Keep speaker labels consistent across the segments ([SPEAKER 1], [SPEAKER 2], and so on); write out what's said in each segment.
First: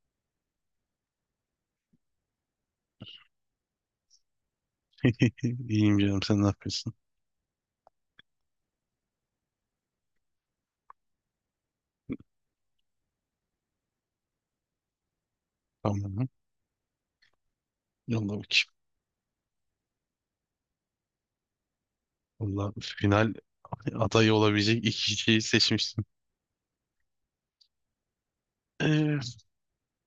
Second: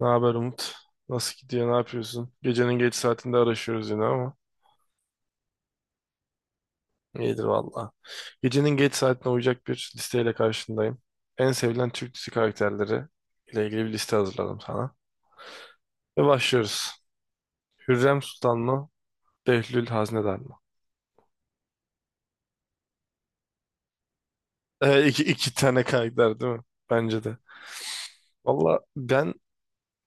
[SPEAKER 1] Ne haber Umut? Nasıl gidiyor? Ne yapıyorsun? Gecenin geç saatinde araşıyoruz yine ama
[SPEAKER 2] İyiyim canım, sen ne yapıyorsun?
[SPEAKER 1] iyidir valla. Gecenin geç saatine uyacak bir listeyle karşındayım. En sevilen Türk dizi karakterleri ile ilgili bir liste hazırladım sana. Ve
[SPEAKER 2] Tamam.
[SPEAKER 1] başlıyoruz. Hürrem
[SPEAKER 2] Yolla
[SPEAKER 1] Sultan
[SPEAKER 2] bakayım.
[SPEAKER 1] mı? Behlül Haznedar mı?
[SPEAKER 2] Valla final adayı olabilecek iki kişiyi
[SPEAKER 1] İki tane
[SPEAKER 2] seçmişsin.
[SPEAKER 1] karakter değil mi? Bence de. Valla
[SPEAKER 2] Ee,
[SPEAKER 1] ben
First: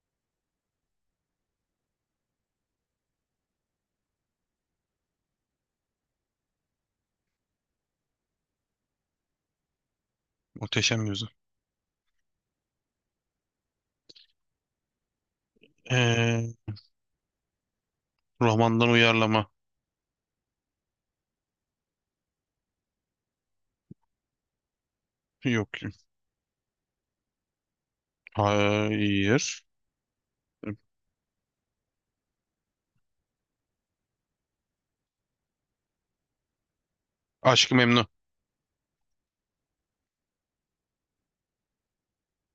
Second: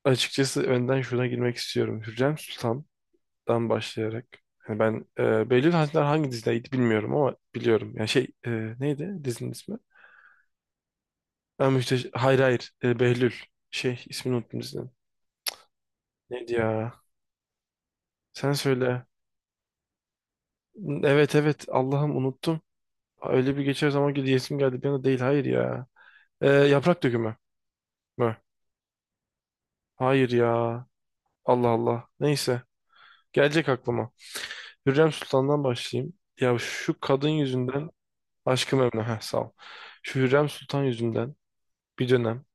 [SPEAKER 1] açıkçası önden şuna girmek istiyorum. Hürrem Sultan'dan başlayarak. Hani ben Behlül Haznedar hangi dizideydi bilmiyorum ama biliyorum. Yani şey, neydi dizinin ismi?
[SPEAKER 2] muhteşem yüzü.
[SPEAKER 1] Hayır, hayır. Behlül. Şey, ismini unuttum dizinin. Neydi
[SPEAKER 2] Ee,
[SPEAKER 1] ya? Sen
[SPEAKER 2] romandan
[SPEAKER 1] söyle.
[SPEAKER 2] uyarlama.
[SPEAKER 1] Evet, evet. Allah'ım unuttum. Öyle bir geçer zaman ki diyesim geldi. Bir anda değil. Hayır
[SPEAKER 2] Yok.
[SPEAKER 1] ya. Yaprak Dökümü mü?
[SPEAKER 2] Hayır.
[SPEAKER 1] Hayır ya. Allah Allah. Neyse. Gelecek aklıma. Hürrem Sultan'dan başlayayım. Ya şu kadın
[SPEAKER 2] Aşk-ı
[SPEAKER 1] yüzünden
[SPEAKER 2] Memnu.
[SPEAKER 1] aşkım Emine. Heh, sağ ol. Şu Hürrem Sultan yüzünden bir dönem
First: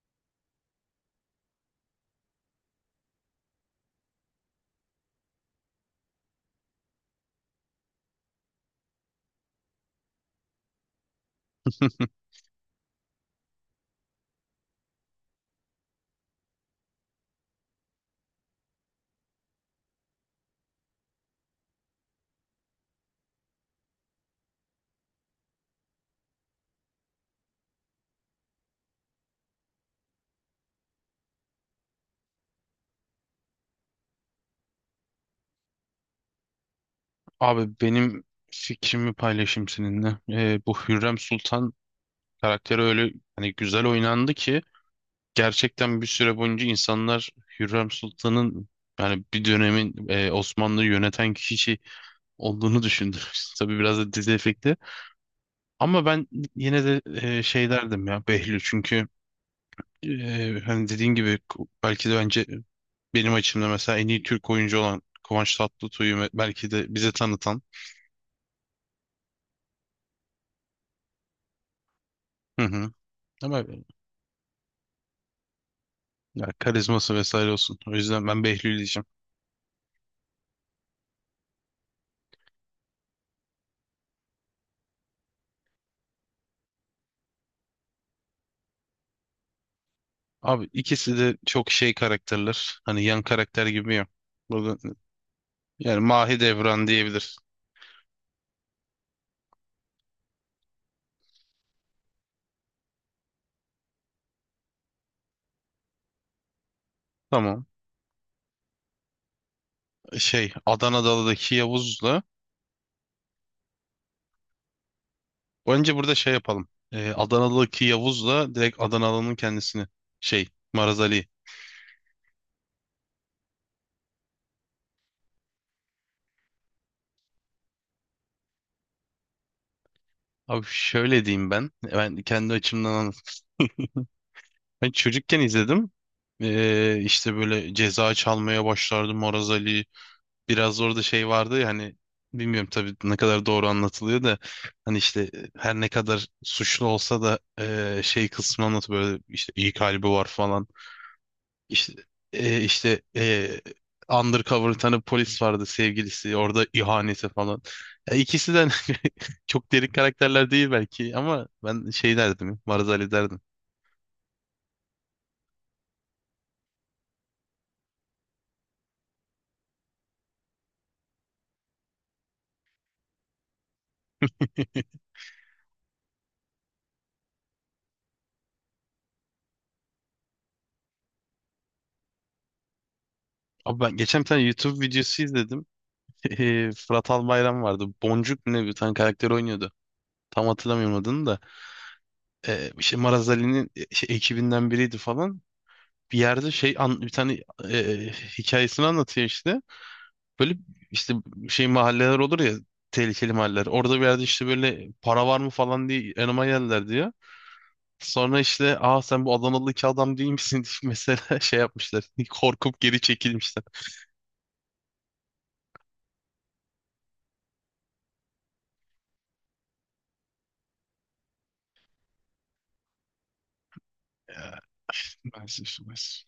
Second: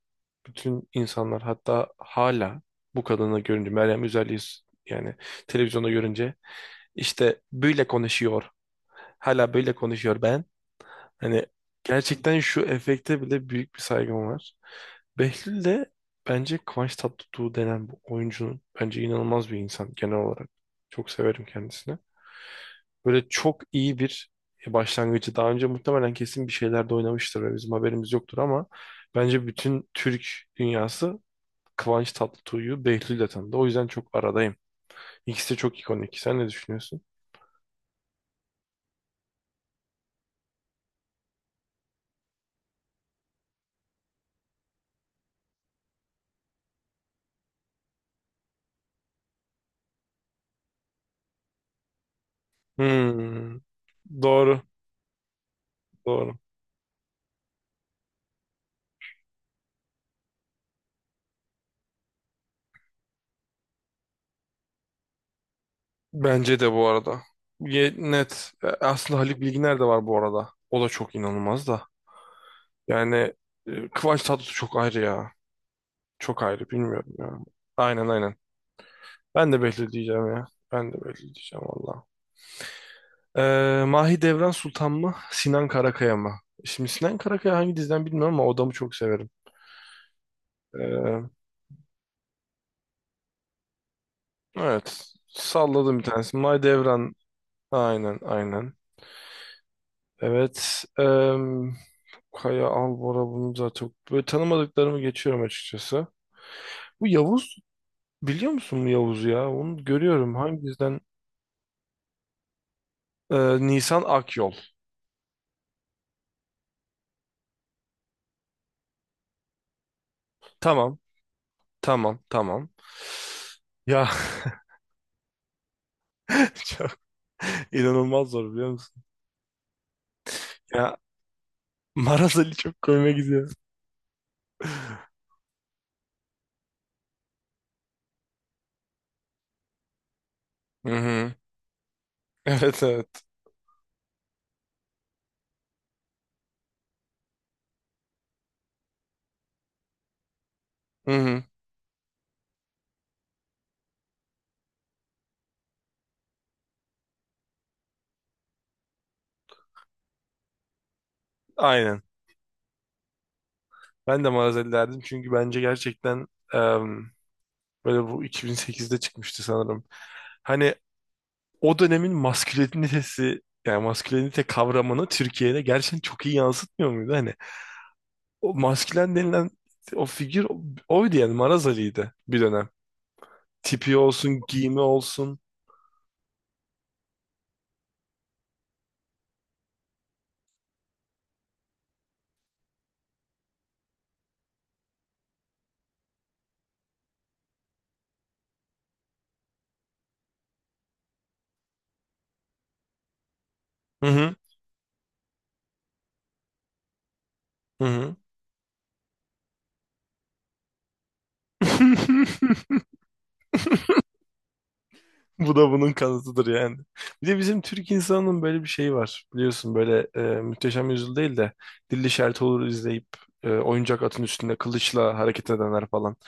[SPEAKER 1] bütün insanlar, hatta hala bu kadını görünce Meryem Üzerli'yi yani televizyonda görünce, İşte böyle konuşuyor. Hala böyle konuşuyor ben. Hani gerçekten şu efekte bile büyük bir saygım var. Behlül de bence Kıvanç Tatlıtuğ denen bu oyuncunun, bence inanılmaz bir insan genel olarak. Çok severim kendisini. Böyle çok iyi bir başlangıcı. Daha önce muhtemelen kesin bir şeylerde oynamıştır ve bizim haberimiz yoktur ama bence bütün Türk dünyası Kıvanç Tatlıtuğ'u Behlül'le tanıdı. O yüzden çok aradayım. İkisi de çok ikonik. Sen ne düşünüyorsun?
[SPEAKER 2] Abi, benim fikrimi paylaşayım seninle. Bu Hürrem Sultan karakteri öyle hani güzel oynandı ki gerçekten bir süre boyunca insanlar Hürrem Sultan'ın, yani bir dönemin Osmanlı'yı yöneten kişi olduğunu düşündüm.
[SPEAKER 1] Hmm,
[SPEAKER 2] Tabii biraz da dizi
[SPEAKER 1] doğru,
[SPEAKER 2] efekti. Ama ben
[SPEAKER 1] doğru.
[SPEAKER 2] yine de şey derdim ya, Behlül, çünkü hani dediğin gibi belki de bence benim açımda mesela en iyi Türk oyuncu olan Kıvanç Tatlıtuğu
[SPEAKER 1] Bence
[SPEAKER 2] belki
[SPEAKER 1] de bu
[SPEAKER 2] de bize
[SPEAKER 1] arada.
[SPEAKER 2] tanıtan.
[SPEAKER 1] Net. Aslında Haluk Bilginer de var bu arada. O da çok inanılmaz da.
[SPEAKER 2] Hı hı.
[SPEAKER 1] Yani
[SPEAKER 2] Ama
[SPEAKER 1] Kıvanç Tatlıtuğ çok ayrı ya. Çok
[SPEAKER 2] ya,
[SPEAKER 1] ayrı bilmiyorum
[SPEAKER 2] karizması
[SPEAKER 1] ya.
[SPEAKER 2] vesaire olsun. O
[SPEAKER 1] Aynen,
[SPEAKER 2] yüzden
[SPEAKER 1] aynen.
[SPEAKER 2] ben Behlül diyeceğim.
[SPEAKER 1] Ben de Behlül diyeceğim ya. Ben de Behlül diyeceğim valla. Mahidevran Sultan mı? Sinan Karakaya mı? Şimdi Sinan Karakaya hangi diziden bilmiyorum ama o adamı çok severim.
[SPEAKER 2] Abi, ikisi
[SPEAKER 1] Ee,
[SPEAKER 2] de çok şey karakterler. Hani yan karakter gibi ya. Burada,
[SPEAKER 1] evet. Salladım
[SPEAKER 2] yani
[SPEAKER 1] bir tanesi.
[SPEAKER 2] Mahidevran
[SPEAKER 1] Mahidevran.
[SPEAKER 2] diyebilir.
[SPEAKER 1] Aynen, aynen. Evet. Kaya Albora, bunu zaten böyle tanımadıklarımı geçiyorum açıkçası. Bu Yavuz,
[SPEAKER 2] Tamam.
[SPEAKER 1] biliyor musun bu Yavuz'u ya? Onu görüyorum.
[SPEAKER 2] Şey
[SPEAKER 1] Hangisinden?
[SPEAKER 2] Adana'daki Yavuz'la
[SPEAKER 1] Nisan Akyol.
[SPEAKER 2] önce burada şey yapalım. Adanalı'daki Yavuz'la direkt Adanalı'nın kendisini. Şey,
[SPEAKER 1] Tamam.
[SPEAKER 2] Maraz Ali.
[SPEAKER 1] Tamam. Tamam. Ya çok inanılmaz zor biliyor musun?
[SPEAKER 2] Abi
[SPEAKER 1] Ya
[SPEAKER 2] şöyle diyeyim ben. Ben
[SPEAKER 1] Maraz Ali
[SPEAKER 2] kendi
[SPEAKER 1] çok
[SPEAKER 2] açımdan
[SPEAKER 1] koyma
[SPEAKER 2] anlatayım.
[SPEAKER 1] gidiyor.
[SPEAKER 2] Ben çocukken izledim. İşte böyle ceza çalmaya başlardı Maraz Ali. Biraz
[SPEAKER 1] Hı
[SPEAKER 2] orada şey
[SPEAKER 1] hı.
[SPEAKER 2] vardı ya, hani bilmiyorum
[SPEAKER 1] Evet,
[SPEAKER 2] tabii
[SPEAKER 1] evet.
[SPEAKER 2] ne kadar doğru anlatılıyor da hani işte her ne kadar suçlu olsa da şey kısmını anlatıyor böyle, işte iyi kalbi var falan.
[SPEAKER 1] Hı hı.
[SPEAKER 2] İşte e, işte e, undercover bir tane polis vardı, sevgilisi, orada ihaneti falan. Ya, ikisi de çok derin karakterler değil belki ama ben
[SPEAKER 1] Aynen.
[SPEAKER 2] şey derdim, Marzali derdim.
[SPEAKER 1] Ben de Maraz Ali derdim çünkü bence gerçekten, em, böyle bu 2008'de çıkmıştı sanırım. Hani o dönemin maskülenitesi, yani maskülenite kavramını Türkiye'de gerçekten çok iyi yansıtmıyor muydu? Hani o maskülen denilen o figür, oydu yani, Maraz Ali'ydi bir dönem.
[SPEAKER 2] Abi,
[SPEAKER 1] Tipi
[SPEAKER 2] ben geçen bir
[SPEAKER 1] olsun,
[SPEAKER 2] tane
[SPEAKER 1] giyimi
[SPEAKER 2] YouTube videosu
[SPEAKER 1] olsun.
[SPEAKER 2] izledim. E, Fırat Albayram vardı. Boncuk mu ne bir tane karakter oynuyordu. Tam hatırlamıyorum adını da. E, işte Marazali'nin şey, ekibinden biriydi falan. Bir yerde şey an, bir tane hikayesini anlatıyor işte. Böyle işte şey mahalleler olur ya, tehlikeli mahalleler. Orada bir
[SPEAKER 1] Hı
[SPEAKER 2] yerde
[SPEAKER 1] hı.
[SPEAKER 2] işte böyle para var mı falan diye yanıma geldiler diyor.
[SPEAKER 1] Hı hı.
[SPEAKER 2] Sonra işte, aa, sen bu Adanalı iki adam değil misin diye mesela şey yapmışlar. Korkup geri çekilmişler.
[SPEAKER 1] Bu da bunun kanıtıdır yani. Bir de bizim Türk insanının böyle bir şeyi var. Biliyorsun böyle, Muhteşem Yüzyıl değil de Dilli Şerit Olur izleyip oyuncak atın
[SPEAKER 2] Ya,
[SPEAKER 1] üstünde kılıçla hareket
[SPEAKER 2] maalesef
[SPEAKER 1] edenler falan.
[SPEAKER 2] maalesef.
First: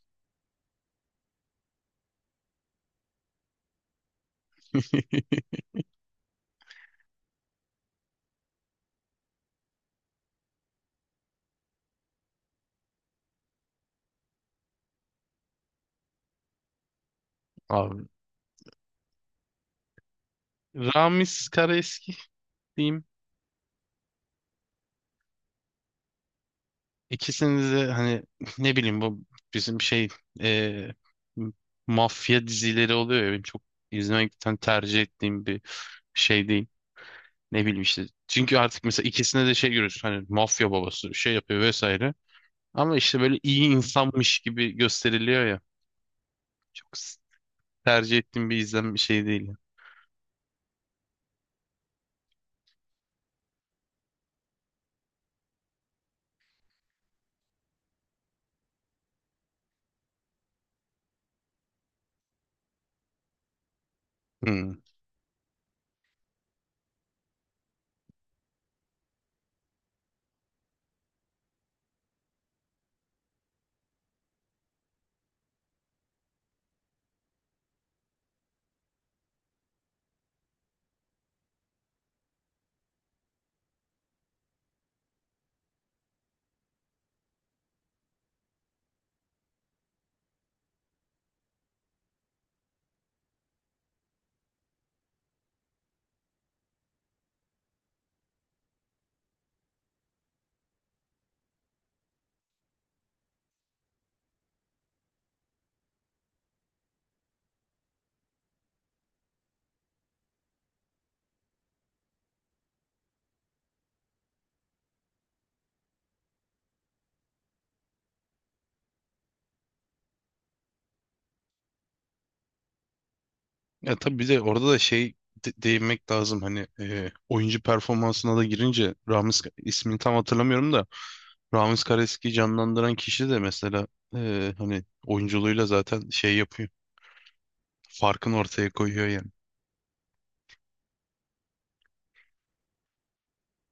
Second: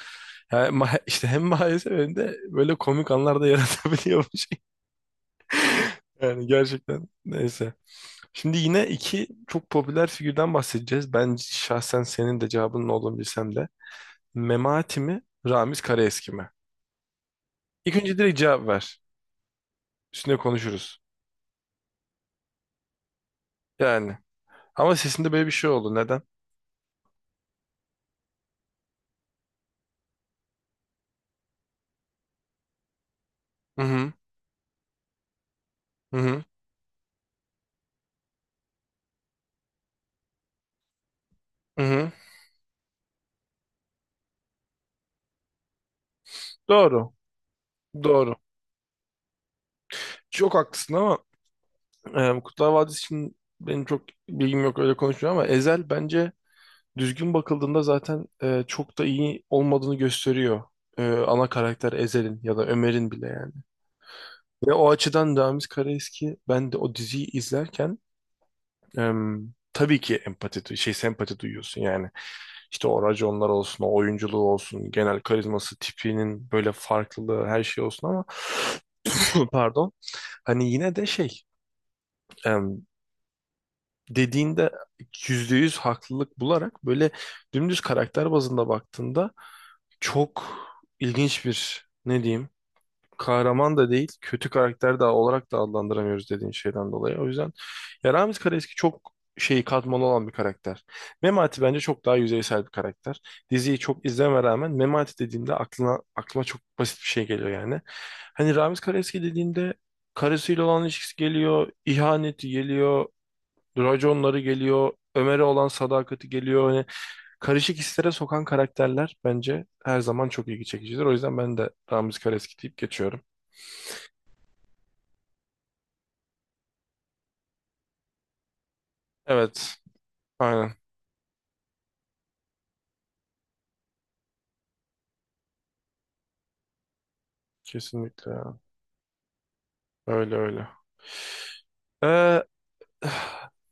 [SPEAKER 1] Yani, işte hem maalesef hem de böyle komik anlar da yaratabiliyor bu şey. Yani gerçekten, neyse. Şimdi yine iki çok popüler figürden bahsedeceğiz. Ben şahsen senin de cevabının olduğunu bilsem de. Memati mi, Ramiz Karaeski mi? İlk
[SPEAKER 2] Abi.
[SPEAKER 1] önce direkt cevap ver. Üstüne konuşuruz.
[SPEAKER 2] Ramiz Karaeski diyeyim.
[SPEAKER 1] Yani, ama sesinde böyle bir şey oldu. Neden?
[SPEAKER 2] İkisini de hani ne bileyim, bu bizim şey e, mafya dizileri oluyor ya, benim çok
[SPEAKER 1] Hı hı.
[SPEAKER 2] izlemekten tercih ettiğim bir
[SPEAKER 1] Hı hı.
[SPEAKER 2] şey değil. Ne bileyim işte. Çünkü artık mesela ikisine de şey görüyorsun, hani mafya babası şey yapıyor
[SPEAKER 1] Hı hı.
[SPEAKER 2] vesaire. Ama işte böyle iyi insanmış gibi gösteriliyor ya. Çok
[SPEAKER 1] Doğru.
[SPEAKER 2] s- Tercih
[SPEAKER 1] Doğru.
[SPEAKER 2] ettiğim bir izlem bir şey değil.
[SPEAKER 1] Çok haklısın ama Kurtlar Vadisi için benim çok bilgim yok, öyle konuşmuyorum, ama Ezel bence düzgün bakıldığında zaten çok da iyi olmadığını gösteriyor. Ana karakter Ezel'in ya da Ömer'in bile yani. Ve
[SPEAKER 2] Hmm.
[SPEAKER 1] o açıdan Ramiz Karaeski, ben de o diziyi izlerken tabii ki empati, şey, sempati duyuyorsun yani. İşte o raconlar olsun, o oyunculuğu olsun, genel karizması, tipinin böyle farklılığı, her şey olsun ama pardon. Hani yine de şey, em, dediğinde, yüzde yüz haklılık bularak, böyle dümdüz karakter bazında baktığında, çok ilginç bir, ne diyeyim, kahraman da değil, kötü karakter de olarak da adlandıramıyoruz, dediğin şeyden dolayı. O yüzden ya, Ramiz Karaeski çok şeyi, katmanlı olan bir karakter. Memati bence çok daha yüzeysel bir karakter. Diziyi çok izleme rağmen Memati dediğimde aklıma çok basit bir şey geliyor yani. Hani Ramiz Karaeski dediğimde, karısıyla olan ilişkisi geliyor, ihaneti geliyor, raconları geliyor, Ömer'e olan sadakati geliyor. Hani karışık hislere sokan karakterler bence her zaman çok ilgi çekicidir. O yüzden ben de Ramiz Karaeski deyip geçiyorum.
[SPEAKER 2] Ya tabii, bir de orada da şey değinmek lazım, hani oyuncu performansına da girince Ramiz
[SPEAKER 1] Evet.
[SPEAKER 2] ismini tam
[SPEAKER 1] Aynen.
[SPEAKER 2] hatırlamıyorum da Ramiz Kareski'yi canlandıran kişi de mesela hani oyunculuğuyla zaten şey yapıyor.
[SPEAKER 1] Kesinlikle
[SPEAKER 2] Farkını
[SPEAKER 1] ya.
[SPEAKER 2] ortaya koyuyor yani.
[SPEAKER 1] Öyle, öyle. Ee,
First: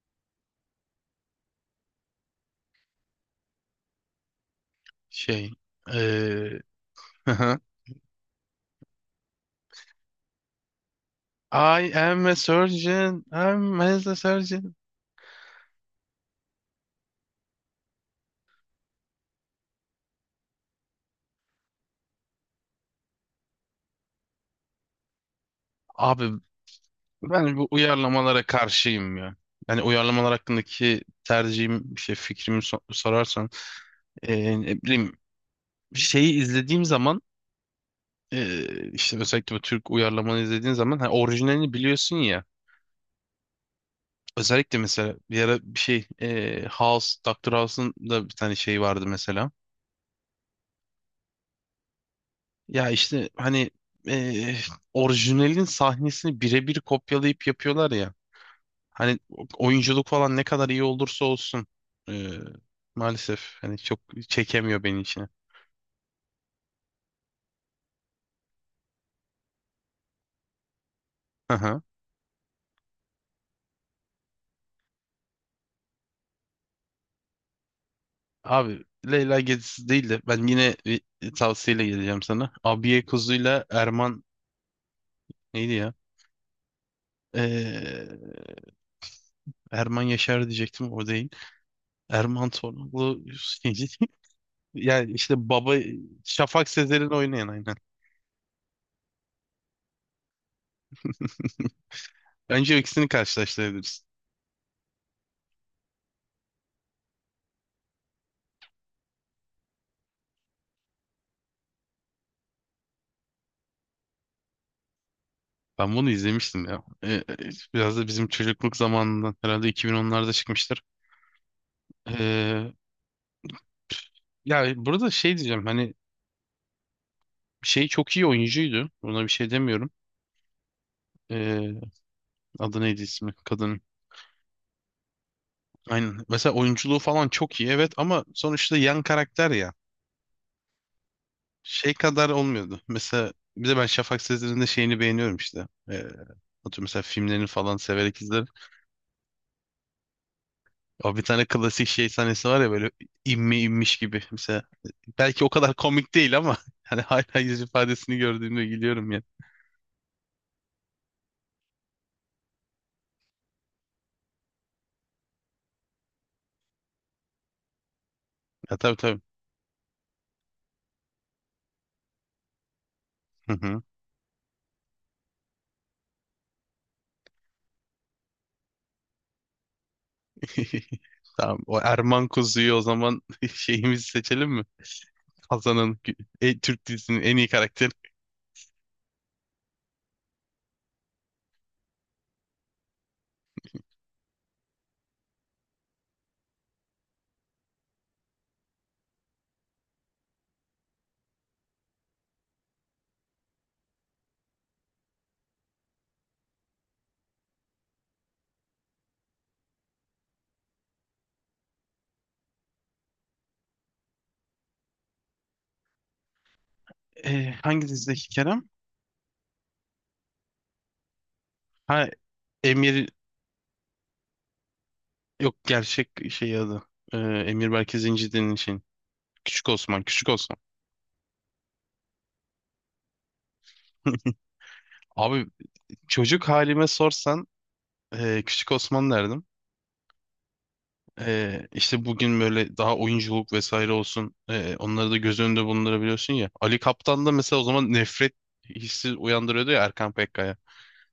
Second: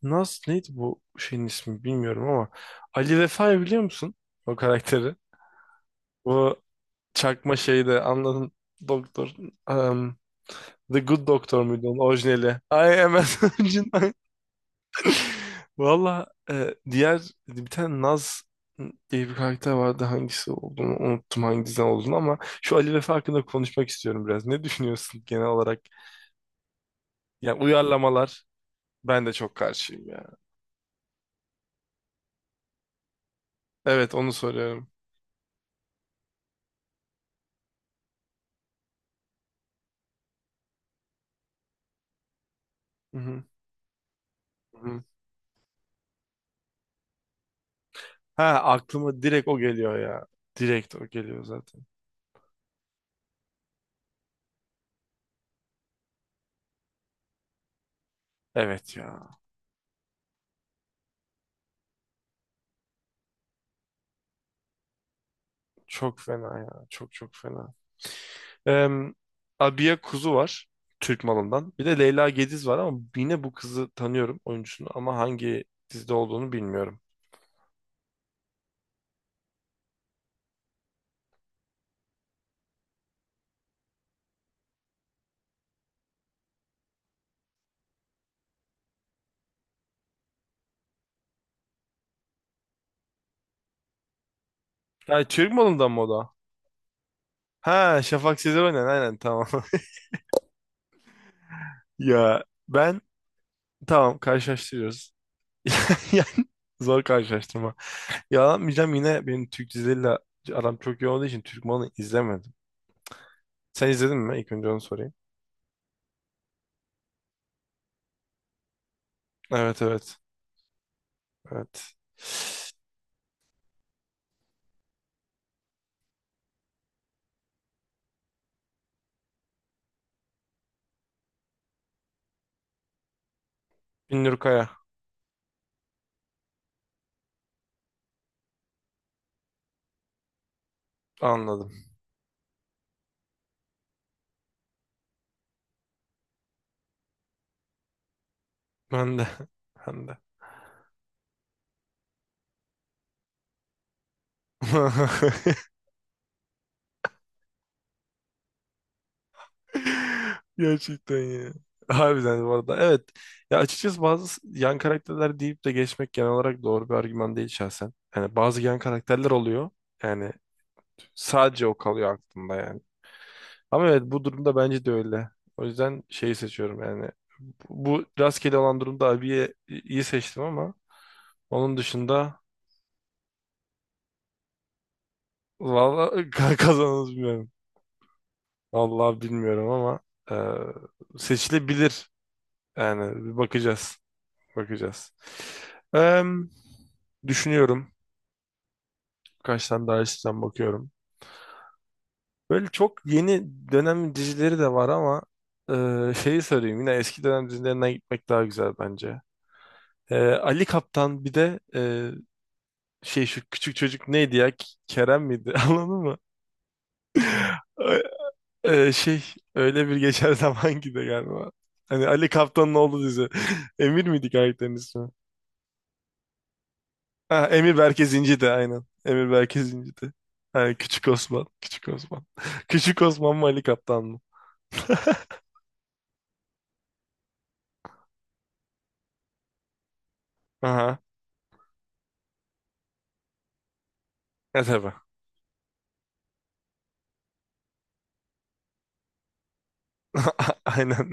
[SPEAKER 1] nasıl neydi bu şeyin ismi bilmiyorum ama Ali Vefa'yı biliyor musun? O karakteri.
[SPEAKER 2] Şey. eee,
[SPEAKER 1] Bu çakma şeyde, anladın, doktor, em, The Good Doctor
[SPEAKER 2] I
[SPEAKER 1] muydu onun
[SPEAKER 2] am a
[SPEAKER 1] orijinali? Ay, hemen
[SPEAKER 2] surgeon. I'm as
[SPEAKER 1] önceden.
[SPEAKER 2] a surgeon.
[SPEAKER 1] Valla diğer bir tane Naz diye bir karakter vardı. Hangisi olduğunu unuttum, hangisinden olduğunu, ama şu Ali Vefa hakkında konuşmak istiyorum biraz. Ne düşünüyorsun genel olarak?
[SPEAKER 2] Abi, ben
[SPEAKER 1] Yani
[SPEAKER 2] bu uyarlamalara
[SPEAKER 1] uyarlamalar.
[SPEAKER 2] karşıyım
[SPEAKER 1] Ben de
[SPEAKER 2] ya.
[SPEAKER 1] çok
[SPEAKER 2] Yani
[SPEAKER 1] karşıyım ya.
[SPEAKER 2] uyarlamalar hakkındaki tercihim, şey fikrimi sorarsan,
[SPEAKER 1] Evet, onu
[SPEAKER 2] ne
[SPEAKER 1] soruyorum.
[SPEAKER 2] bileyim şeyi izlediğim zaman, işte özellikle bu Türk uyarlamanı izlediğin zaman hani orijinalini biliyorsun ya.
[SPEAKER 1] Hı hı. Hı
[SPEAKER 2] Özellikle
[SPEAKER 1] hı.
[SPEAKER 2] mesela bir ara bir şey House, Dr. House'un da bir
[SPEAKER 1] Ha,
[SPEAKER 2] tane şey vardı
[SPEAKER 1] aklıma direkt
[SPEAKER 2] mesela.
[SPEAKER 1] o geliyor ya. Direkt o geliyor zaten.
[SPEAKER 2] Ya işte hani eee, orijinalin sahnesini birebir kopyalayıp yapıyorlar ya.
[SPEAKER 1] Evet
[SPEAKER 2] Hani
[SPEAKER 1] ya.
[SPEAKER 2] oyunculuk falan ne kadar iyi olursa olsun eee, maalesef hani çok çekemiyor beni içine.
[SPEAKER 1] Çok fena ya. Çok çok fena. Em, Abiye Kuzu var. Türk Malı'ndan.
[SPEAKER 2] Aha.
[SPEAKER 1] Bir de Leyla Gediz var ama yine bu kızı tanıyorum, oyuncusunu, ama hangi dizide olduğunu bilmiyorum.
[SPEAKER 2] Abi Leyla Gezisi değil de ben yine bir tavsiyeyle geleceğim sana. Abiye Kuzu'yla Erman neydi ya? Eee, Erman Yaşar diyecektim, o değil. Erman Torunlu yani
[SPEAKER 1] Yani
[SPEAKER 2] işte
[SPEAKER 1] Türk
[SPEAKER 2] baba
[SPEAKER 1] Malı'ndan mı o da?
[SPEAKER 2] Şafak Sezer'in oynayan, aynen.
[SPEAKER 1] Ha, Şafak Sezer oynayan, aynen, tamam. Ya
[SPEAKER 2] Bence
[SPEAKER 1] ben,
[SPEAKER 2] ikisini karşılaştırabiliriz.
[SPEAKER 1] tamam, karşılaştırıyoruz. Yani zor karşılaştırma. Yalanmayacağım, yine benim Türk dizileriyle aram çok iyi olduğu için Türk Malı'nı izlemedim. Sen izledin mi? İlk önce onu sorayım.
[SPEAKER 2] Ben bunu izlemiştim ya. Biraz da bizim çocukluk zamanından herhalde
[SPEAKER 1] Evet, evet.
[SPEAKER 2] 2010'larda çıkmıştır.
[SPEAKER 1] Evet.
[SPEAKER 2] Ee, ya burada şey diyeceğim, hani şey çok iyi oyuncuydu. Buna bir şey demiyorum. Ee, adı neydi ismi? Kadın.
[SPEAKER 1] Binnur Kaya.
[SPEAKER 2] Aynen. Mesela oyunculuğu falan çok iyi, evet, ama sonuçta yan karakter ya.
[SPEAKER 1] Anladım.
[SPEAKER 2] Şey kadar olmuyordu. Mesela bir de ben Şafak Sezer'in de şeyini beğeniyorum işte. Atıyorum mesela filmlerini falan severek izlerim.
[SPEAKER 1] Ben de. Ben de.
[SPEAKER 2] O bir tane klasik şey sahnesi var ya, böyle inme inmiş gibi. Mesela belki o kadar komik değil ama hani hala yüz ifadesini gördüğümde gülüyorum ya.
[SPEAKER 1] Gerçekten ya. Harbiden bu arada. Evet. Ya açıkçası bazı yan karakterler deyip de geçmek genel olarak doğru bir argüman değil şahsen. Yani bazı
[SPEAKER 2] Ya
[SPEAKER 1] yan
[SPEAKER 2] tabii tabii.
[SPEAKER 1] karakterler oluyor. Yani sadece o kalıyor aklımda yani.
[SPEAKER 2] Hı hı.
[SPEAKER 1] Ama evet, bu durumda bence de öyle. O yüzden şeyi seçiyorum yani. Bu rastgele olan durumda abiye iyi seçtim ama
[SPEAKER 2] Tamam.
[SPEAKER 1] onun
[SPEAKER 2] O Erman
[SPEAKER 1] dışında,
[SPEAKER 2] Kuzu'yu o zaman şeyimizi seçelim mi? Kazanın
[SPEAKER 1] valla
[SPEAKER 2] Türk
[SPEAKER 1] kazanırız
[SPEAKER 2] dizisinin en iyi
[SPEAKER 1] bilmiyorum.
[SPEAKER 2] karakteri.
[SPEAKER 1] Allah bilmiyorum ama seçilebilir. Yani bir bakacağız. Bakacağız. Eee, düşünüyorum. Kaç tane daha açıdan bakıyorum. Böyle çok yeni dönem dizileri de var ama şeyi söyleyeyim. Yine eski dönem dizilerinden gitmek daha güzel bence. Ali Kaptan bir de şey, şu küçük çocuk neydi ya? Kerem miydi? Anladın mı?
[SPEAKER 2] E, hangi dizideki Kerem?
[SPEAKER 1] Şey, Öyle Bir Geçer Zaman gibi galiba. Hani
[SPEAKER 2] Ha,
[SPEAKER 1] Ali Kaptan'ın oğlu
[SPEAKER 2] Emir,
[SPEAKER 1] dizi. Emir miydi karakterin ismi?
[SPEAKER 2] yok, gerçek şey adı. E,
[SPEAKER 1] Ha,
[SPEAKER 2] Emir
[SPEAKER 1] Emir
[SPEAKER 2] Berke
[SPEAKER 1] Berke Zinci de
[SPEAKER 2] Zincirli'nin şeyin.
[SPEAKER 1] aynen. Emir Berke
[SPEAKER 2] Küçük
[SPEAKER 1] Zinci
[SPEAKER 2] Osman,
[SPEAKER 1] de.
[SPEAKER 2] Küçük Osman.
[SPEAKER 1] Ha, Küçük Osman. Küçük Osman. Küçük Osman mı, Ali Kaptan mı?
[SPEAKER 2] Abi, çocuk halime sorsan Küçük Osman derdim.
[SPEAKER 1] Aha.
[SPEAKER 2] İşte bugün böyle daha oyunculuk vesaire olsun.
[SPEAKER 1] E
[SPEAKER 2] ee,
[SPEAKER 1] tabii.
[SPEAKER 2] onları da göz önünde bulundurabiliyorsun ya. Ali Kaptan da mesela o zaman nefret hissi uyandırıyordu ya Erkan Pekka'ya.
[SPEAKER 1] Aynen.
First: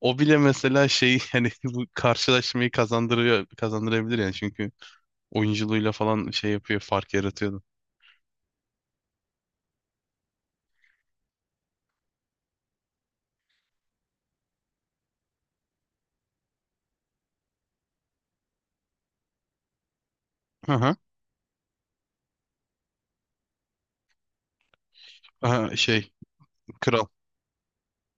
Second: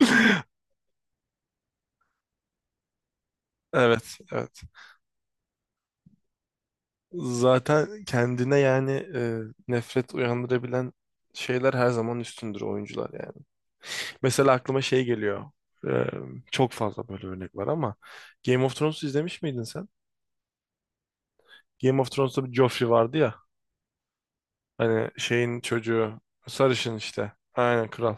[SPEAKER 2] O bile mesela şey hani bu karşılaşmayı kazandırıyor,
[SPEAKER 1] Evet,
[SPEAKER 2] kazandırabilir yani
[SPEAKER 1] evet.
[SPEAKER 2] çünkü oyunculuğuyla falan şey yapıyor, fark yaratıyordu.
[SPEAKER 1] Zaten kendine yani nefret uyandırabilen şeyler her zaman üstündür oyuncular yani. Mesela aklıma şey geliyor. E, çok fazla böyle örnek var ama Game of Thrones'u izlemiş miydin sen?
[SPEAKER 2] Hı hı.
[SPEAKER 1] Game of Thrones'ta bir Joffrey vardı ya. Hani şeyin
[SPEAKER 2] Aha, şey
[SPEAKER 1] çocuğu, sarışın
[SPEAKER 2] kral.
[SPEAKER 1] işte. Aynen, kral.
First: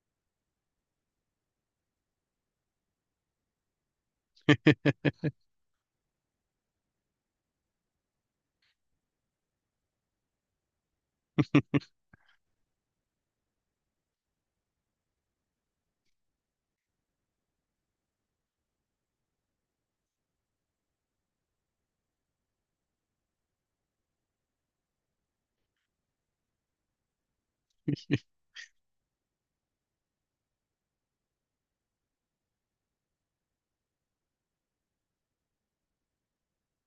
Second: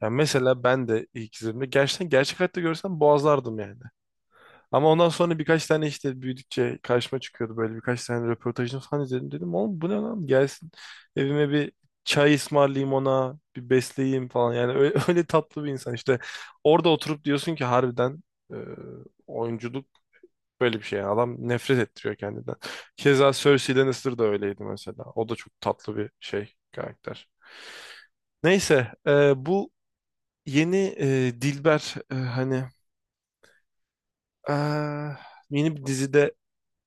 [SPEAKER 1] Yani mesela ben de ilk izlediğimde, gerçekten gerçek hayatta görsem boğazlardım yani. Ama ondan sonra birkaç tane, işte büyüdükçe karşıma çıkıyordu böyle, birkaç tane röportajını falan izledim. Dedim oğlum bu ne lan, gelsin evime, bir çay ısmarlayayım ona, bir besleyeyim falan. Yani öyle, öyle tatlı bir insan işte. Orada oturup diyorsun ki, harbiden e, oyunculuk böyle bir şey. Yani adam nefret ettiriyor kendinden. Keza Cersei Lannister da öyleydi mesela. O da çok tatlı bir şey karakter. Neyse, bu yeni, Dilber, hani, ah, yeni bir dizide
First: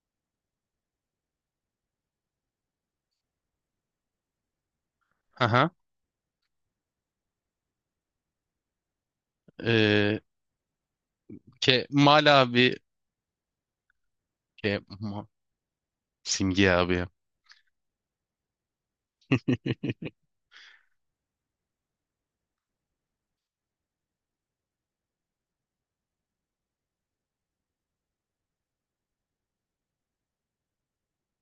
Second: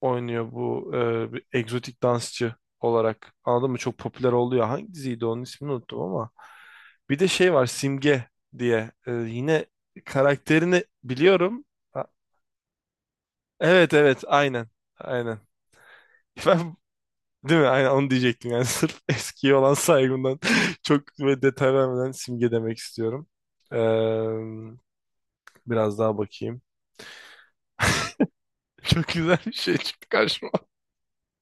[SPEAKER 1] oynuyor bu, bir egzotik dansçı olarak. Anladın mı? Çok popüler oluyor. Hangi diziydi, onun
[SPEAKER 2] Hı hı.
[SPEAKER 1] ismini unuttum ama. Bir de şey var, Simge diye. Yine
[SPEAKER 2] Ee,
[SPEAKER 1] karakterini biliyorum.
[SPEAKER 2] Ke
[SPEAKER 1] Ha,
[SPEAKER 2] Mal abi,
[SPEAKER 1] evet, evet, aynen.
[SPEAKER 2] Ke Ma-
[SPEAKER 1] Aynen.
[SPEAKER 2] Simge
[SPEAKER 1] Ben,
[SPEAKER 2] abi ya.
[SPEAKER 1] değil mi? Aynen onu diyecektim. Yani sırf eskiye olan saygımdan çok böyle detay vermeden Simge demek istiyorum. E, biraz daha bakayım. Çok güzel bir şey çıktı karşıma.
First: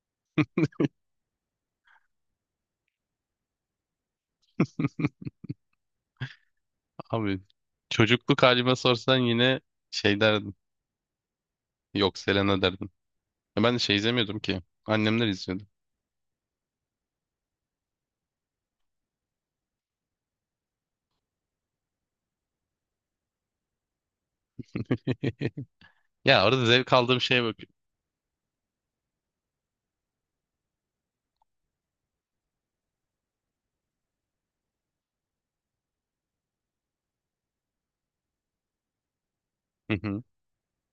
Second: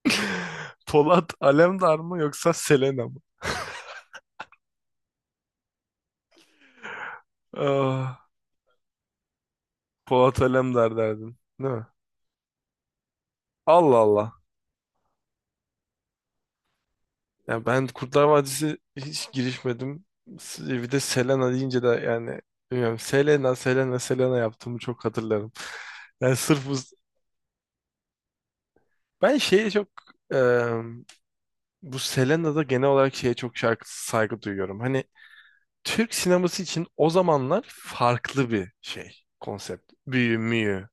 [SPEAKER 1] Polat Alemdar mı yoksa Selena mı?
[SPEAKER 2] Abi,
[SPEAKER 1] Ah,
[SPEAKER 2] çocukluk halime sorsan yine şey
[SPEAKER 1] Polat
[SPEAKER 2] derdim.
[SPEAKER 1] Alemdar derdim. Değil mi?
[SPEAKER 2] Yok, Selena derdim. Ben de
[SPEAKER 1] Allah
[SPEAKER 2] şey
[SPEAKER 1] Allah.
[SPEAKER 2] izlemiyordum ki. Annemler izliyordu.
[SPEAKER 1] Ya ben Kurtlar Vadisi hiç girişmedim. Bir de Selena deyince de yani bilmiyorum. Selena, Selena, Selena yaptığımı çok hatırlarım. Yani
[SPEAKER 2] Ya, orada
[SPEAKER 1] sırf bu...
[SPEAKER 2] zevk aldığım şeye bak.
[SPEAKER 1] Ben şeye çok... eee, bu Selena'da genel olarak şeye çok saygı duyuyorum. Hani Türk sineması için o zamanlar farklı bir şey, konsept.
[SPEAKER 2] Hı hı.
[SPEAKER 1] Büyü müyü.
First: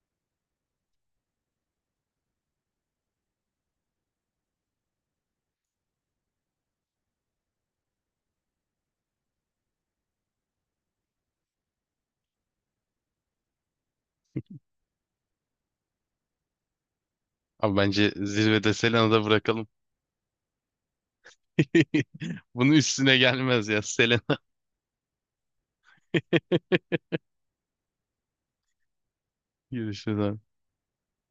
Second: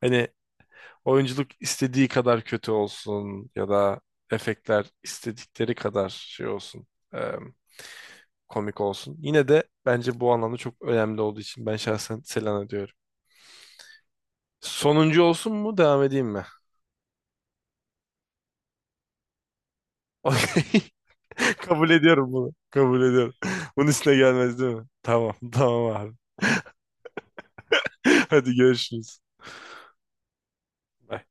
[SPEAKER 1] Hani oyunculuk istediği kadar kötü olsun ya da efektler istedikleri kadar şey olsun, e, komik olsun. Yine de bence bu anlamda çok önemli olduğu için ben şahsen Selena diyorum. Sonuncu olsun mu devam edeyim mi?
[SPEAKER 2] Abi bence zirvede Selena'da bırakalım.
[SPEAKER 1] Okey. Kabul ediyorum bunu.
[SPEAKER 2] Bunun
[SPEAKER 1] Kabul
[SPEAKER 2] üstüne
[SPEAKER 1] ediyorum.
[SPEAKER 2] gelmez ya
[SPEAKER 1] Bunun üstüne
[SPEAKER 2] Selena.
[SPEAKER 1] gelmez, değil mi? Tamam, tamam abi. Hadi görüşürüz.
[SPEAKER 2] Görüşürüz abi.
[SPEAKER 1] Bye.